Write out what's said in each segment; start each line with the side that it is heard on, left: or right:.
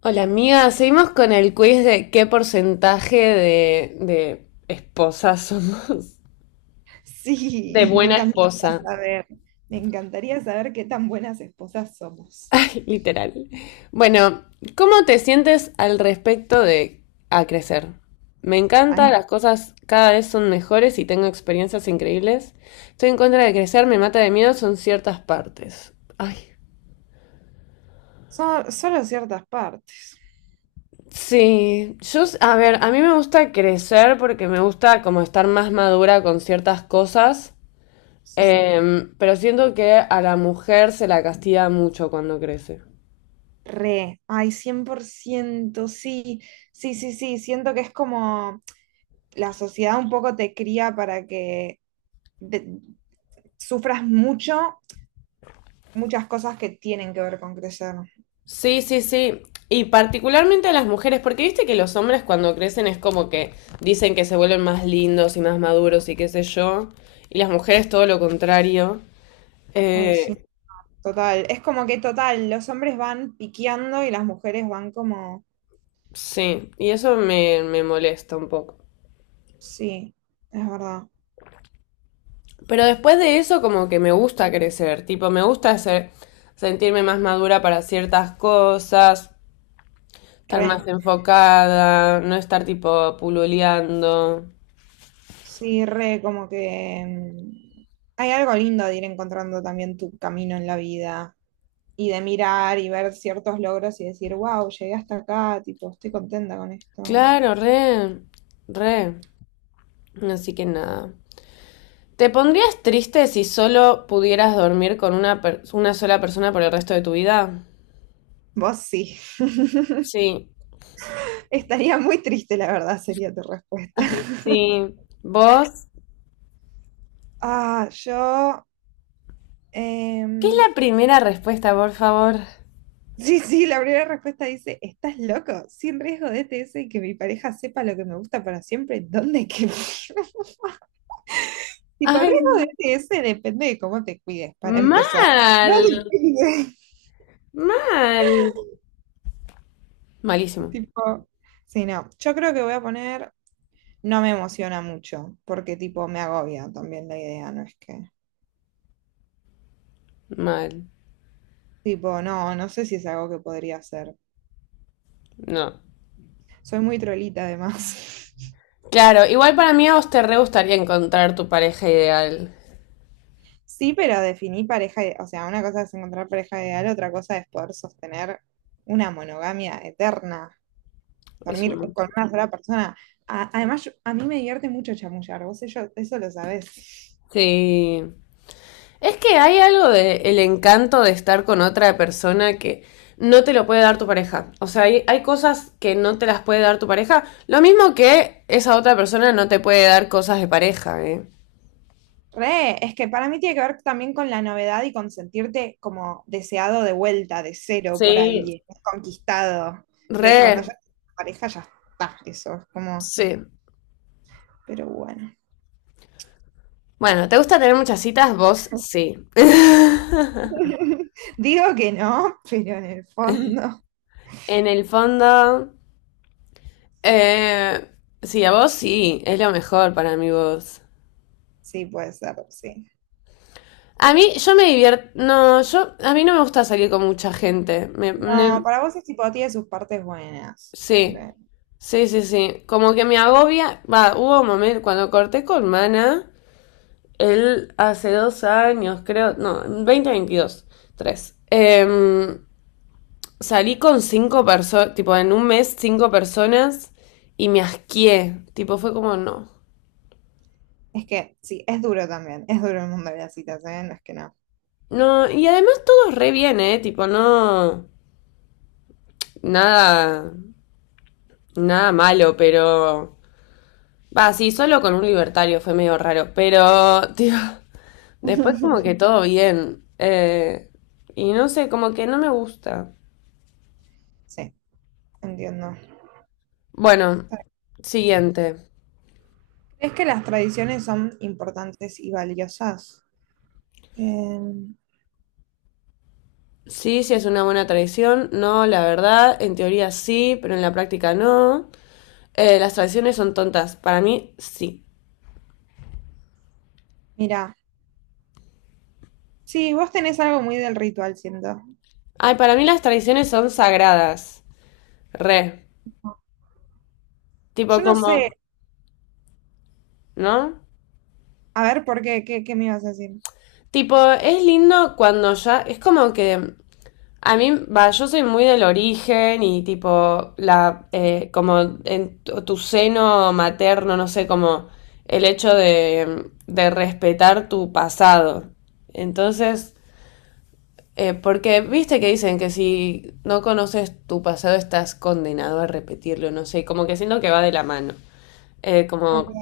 left: Hola amiga, seguimos con el quiz de qué porcentaje de esposas somos. De
right: Sí,
left: buena esposa,
right: saber, me encantaría saber qué tan buenas esposas somos.
left: literal. Bueno, ¿cómo te sientes al respecto de a crecer? Me encanta,
right: Ay,
left: las cosas cada vez son mejores y tengo experiencias increíbles. Estoy en contra de crecer, me mata de miedo, son ciertas partes. Ay.
right: solo ciertas partes,
left: Sí, yo, a ver, a mí me gusta crecer porque me gusta como estar más madura con ciertas cosas.
right: sí.
left: Pero siento que a la mujer se la castiga mucho cuando crece.
right: Re, ay, 100% sí, sí, sí, sí, siento que es como la sociedad un poco te cría para que de- sufras mucho, muchas cosas que tienen que ver con crecer.
left: Sí, sí, sí. Y particularmente a las mujeres, porque viste que los hombres cuando crecen es como que dicen que se vuelven más lindos y más maduros y qué sé yo. Y las mujeres todo lo contrario.
right: Ay, sí,
left: Eh,
right: total, es como que total, los hombres van piqueando y las mujeres van como,
left: sí, y eso me molesta un poco.
right: sí, es verdad,
left: Pero después de eso como que me gusta crecer, tipo, me gusta sentirme más madura para ciertas cosas, estar más
right: re.
left: enfocada, no estar tipo pululeando.
right: Sí, re, como que hay algo lindo de ir encontrando también tu camino en la vida y de mirar y ver ciertos logros y decir, wow, llegué hasta acá, tipo, estoy contenta con esto.
left: Claro, re, re. Así que nada. ¿Te pondrías triste si solo pudieras dormir con una sola persona por el resto de tu vida?
right: Vos sí.
left: Sí.
right: Estaría muy triste, la verdad, sería tu respuesta.
left: Ay, sí. ¿Vos?
right: Ah,
left: ¿Qué es
right: em,
left: la primera respuesta, por favor?
right: sí, sí, la primera respuesta dice, ¿estás loco? Sin riesgo de ETS y que mi pareja sepa lo que me gusta para siempre, Tipo, el
left: Ay,
right: riesgo
left: no.
right: de ese depende de cómo te cuides, para empezar. No
left: Mal.
right: te cuides.
left: Mal. Malísimo.
right: Tipo, sí, no. Yo creo que voy a poner, no me emociona mucho, porque tipo me agobia también la idea, no es que.
left: Mal.
right: Tipo, no, no sé si es algo que podría hacer.
left: No.
right: Soy muy trolita además.
left: Claro, igual para mí a vos te re gustaría encontrar tu pareja ideal.
right: Sí, pero definí pareja, o sea, una cosa es encontrar pareja ideal, otra cosa es poder sostener una monogamia eterna,
left: Es un
right: dormir con
left: montón.
right: una sola persona. Además, a mí me divierte mucho chamullar, vos eso lo sabés.
left: Sí. Es que hay algo de el encanto de estar con otra persona que no te lo puede dar tu pareja. O sea, hay cosas que no te las puede dar tu pareja. Lo mismo que esa otra persona no te puede dar cosas de pareja, ¿eh?
right: Re, es que para mí tiene que ver también con la novedad y con sentirte como deseado de vuelta, de cero por
left: Sí.
right: alguien, conquistado, que cuando
left: Re,
right: ya tienes una pareja ya está, eso es como,
left: sí.
right: pero bueno.
left: Bueno, ¿te gusta tener muchas citas? Vos sí.
right: Digo que no, pero en el fondo
left: En el fondo, eh, sí, a vos sí, es lo mejor para mí vos.
right: sí puede ser, sí.
left: A mí, yo me divierto. No, yo. A mí no me gusta salir con mucha gente.
right: No, para vos es tipo, tiene sus partes buenas, como
left: Sí.
right: que,
left: Sí, sí, sí. Como que me agobia. Va, hubo un momento cuando corté con Mana. Él hace 2 años, creo. No, veinte, veintidós, tres. Salí con cinco personas. Tipo, en un mes, cinco personas. Y me asqué. Tipo, fue como no.
right: es que sí, es duro también, es duro el mundo de las citas, ¿eh? No es que no.
left: No, y además todo re bien, ¿eh? Tipo, no. Nada. Nada malo, pero. Va, sí, solo con un libertario fue medio raro, pero, tío, después como que todo bien. Y no sé, como que no me gusta.
right: Sí, entiendo.
left: Bueno, siguiente.
right: ¿Crees que las tradiciones son importantes y valiosas? Eh,
left: Sí, sí es una buena tradición. No, la verdad, en teoría sí, pero en la práctica no. Las tradiciones son tontas. Para mí, sí.
right: Mira, sí, vos tenés algo muy del ritual, siento.
left: Ay, para mí las tradiciones son sagradas. Re. Tipo
right: Yo no
left: como,
right: sé,
left: ¿no?
right: a ver, ¿por qué? ¿Qué me ibas a decir?
left: Tipo, es lindo cuando ya, es como que a mí, va, yo soy muy del origen y tipo, como en tu seno materno, no sé, como el hecho de respetar tu pasado. Entonces, porque viste que dicen que si no conoces tu pasado estás condenado a repetirlo, no sé, como que siento que va de la mano.
right: Ok,
left: Como sí,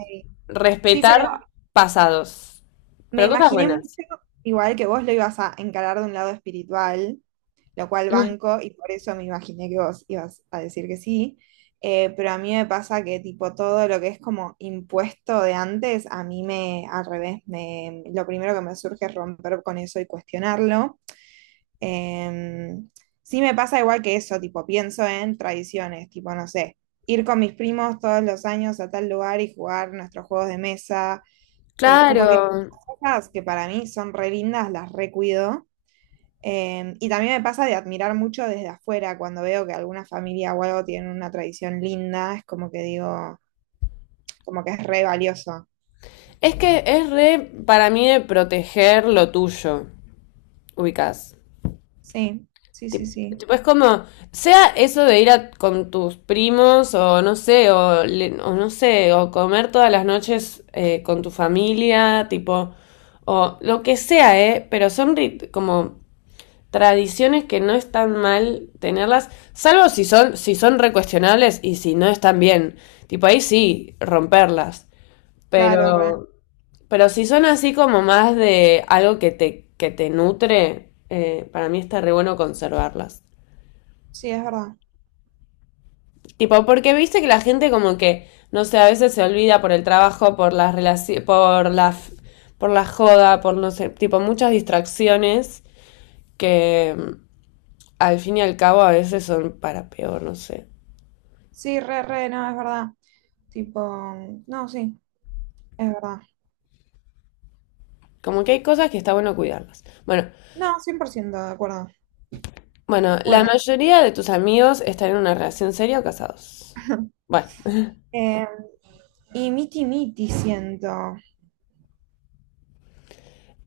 right: sí, pero
left: respetar pasados,
right: me
left: pero cosas
right: imaginé mucho,
left: buenas.
right: igual que vos lo ibas a encarar de un lado espiritual. Lo cual banco y por eso me imaginé que vos ibas a decir que sí. Pero a mí me pasa que tipo todo lo que es como impuesto de antes, a mí me, al revés, me, lo primero que me surge es romper con eso y cuestionarlo. Eh, sí me pasa igual que eso, tipo pienso en tradiciones, tipo no sé, ir con mis primos todos los años a tal lugar y jugar nuestros juegos de mesa, como que
left: Claro,
right: cosas que para mí son re lindas, las recuido y también me pasa de admirar mucho desde afuera, cuando veo que alguna familia o algo tiene una tradición linda, es como que digo, como que es re valioso.
left: es que es re para mí de proteger lo tuyo. Ubicás.
right: Sí, sí, sí,
left: Tip-
right: sí.
left: Tipo, es como, sea eso de ir con tus primos o no sé, o, o no sé, o comer todas las noches con tu familia, tipo, o lo que sea, ¿eh? Pero son como tradiciones que no están mal tenerlas, salvo si son, si son recuestionables y si no están bien. Tipo, ahí sí, romperlas.
right: Claro, re.
left: Pero... Pero si son así como más de algo que te, nutre, para mí está re bueno conservarlas.
right: Sí, es verdad.
left: Tipo, porque viste que la gente como que, no sé, a veces se olvida por el trabajo, por las relaciones por la joda, por no sé, tipo muchas distracciones que al fin y al cabo a veces son para peor, no sé.
right: Sí, re, re, no, es verdad. Tipo, no, sí, es verdad.
left: Como que hay cosas que está bueno cuidarlas. Bueno,
right: No, 100% de acuerdo.
left: bueno, la
right: Bueno,
left: mayoría de tus amigos están en una relación seria o casados. Bueno.
right: eh, y miti miti siento.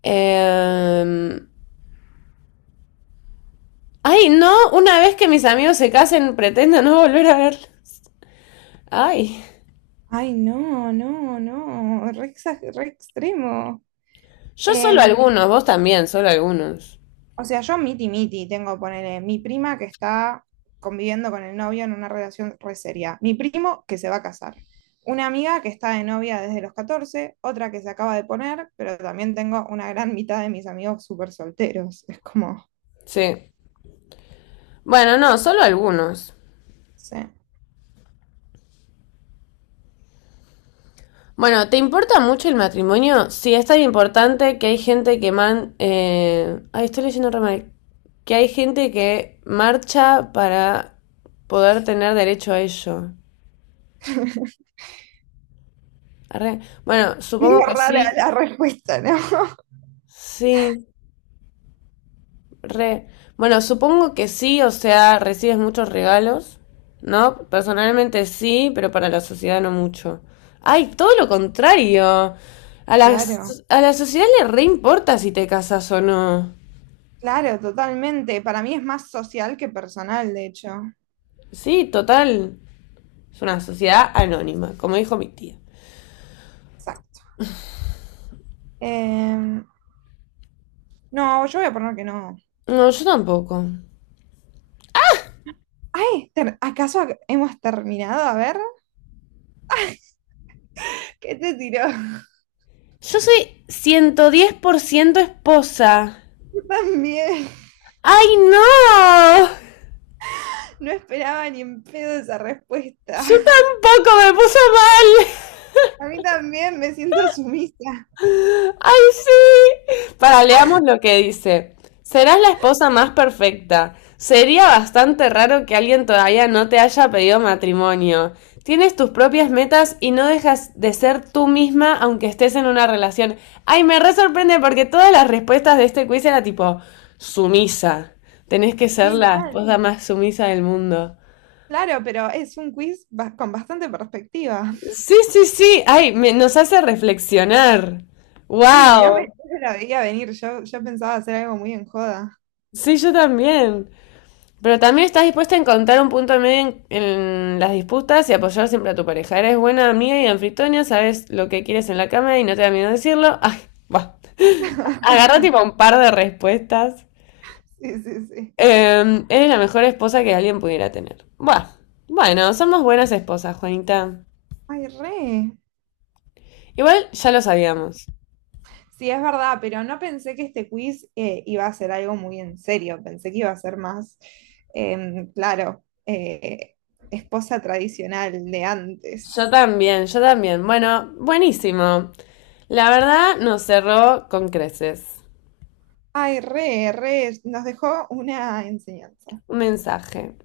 left: Em, Ay, no, una vez que mis amigos se casen, pretendo no volver a ver. Ay,
right: Ay, no, no, no, re, re extremo.
left: yo solo
right: Em,
left: algunos, vos también, solo algunos.
right: O sea, yo miti miti tengo, ponele, mi prima que está conviviendo con el novio en una relación re seria, mi primo que se va a casar, una amiga que está de novia desde los 14, otra que se acaba de poner, pero también tengo una gran mitad de mis amigos súper solteros. Es como, no.
left: Sí. Bueno, no, solo algunos. Bueno, ¿te importa mucho el matrimonio? Sí, es tan importante que hay gente que man... Ay, estoy leyendo re mal. Que hay gente que marcha para poder tener derecho a ello. Arre. Bueno, supongo
right: Medio
left: que
right: rara
left: sí.
right: la respuesta, ¿no?
left: Sí. Re. Bueno, supongo que sí, o sea, recibes muchos regalos, ¿no? Personalmente sí, pero para la sociedad no mucho. Ay, todo lo contrario. A la,
right: Claro,
left: a la sociedad le re importa si te casas o no.
right: claro, totalmente. Para mí es más social que personal, de hecho.
left: Sí, total. Es una sociedad anónima, como dijo mi tía.
right: Exacto. Em, no, yo voy a poner que no.
left: No, yo tampoco.
right: Ay, ¿acaso hemos terminado? A ver. ¿Qué te tiró?
left: Yo soy 110% esposa.
right: Yo también.
left: ¡Ay, no!
right: No esperaba ni en pedo esa respuesta.
left: Yo tampoco me puso mal.
right: A mí también me siento sumisa.
left: ¡Ay, sí! Para, leamos lo que dice. Serás la esposa más perfecta. Sería bastante raro que alguien todavía no te haya pedido matrimonio. Tienes tus propias metas y no dejas de ser tú misma aunque estés en una relación. Ay, me re sorprende porque todas las respuestas de este quiz era tipo sumisa. Tenés que ser
right: Sí,
left: la
right: mal.
left: esposa más sumisa del mundo.
right: Claro, pero es un quiz con bastante perspectiva.
left: Sí, sí, sí. Ay, nos hace reflexionar.
right: Sí, no me,
left: Wow.
right: no me la veía venir. Yo pensaba hacer algo muy en joda.
left: Sí, yo también. Pero también estás dispuesta a encontrar un punto medio en las disputas y apoyar siempre a tu pareja. Eres buena amiga y anfitriona, sabes lo que quieres en la cama y no te da miedo decirlo. Ay, va. Agarra tipo un par de respuestas.
right: Sí, sí, sí.
left: Eres la mejor esposa que alguien pudiera tener. Buah. Bueno, somos buenas esposas, Juanita.
right: Ay, re.
left: Igual ya lo sabíamos.
right: Sí, es verdad, pero no pensé que este quiz iba a ser algo muy en serio. Pensé que iba a ser más, claro, esposa tradicional de
left: Yo
right: antes.
left: también, yo también. Bueno, buenísimo. La verdad nos cerró con creces.
right: Ay, re, re, nos dejó una enseñanza.
left: Un mensaje.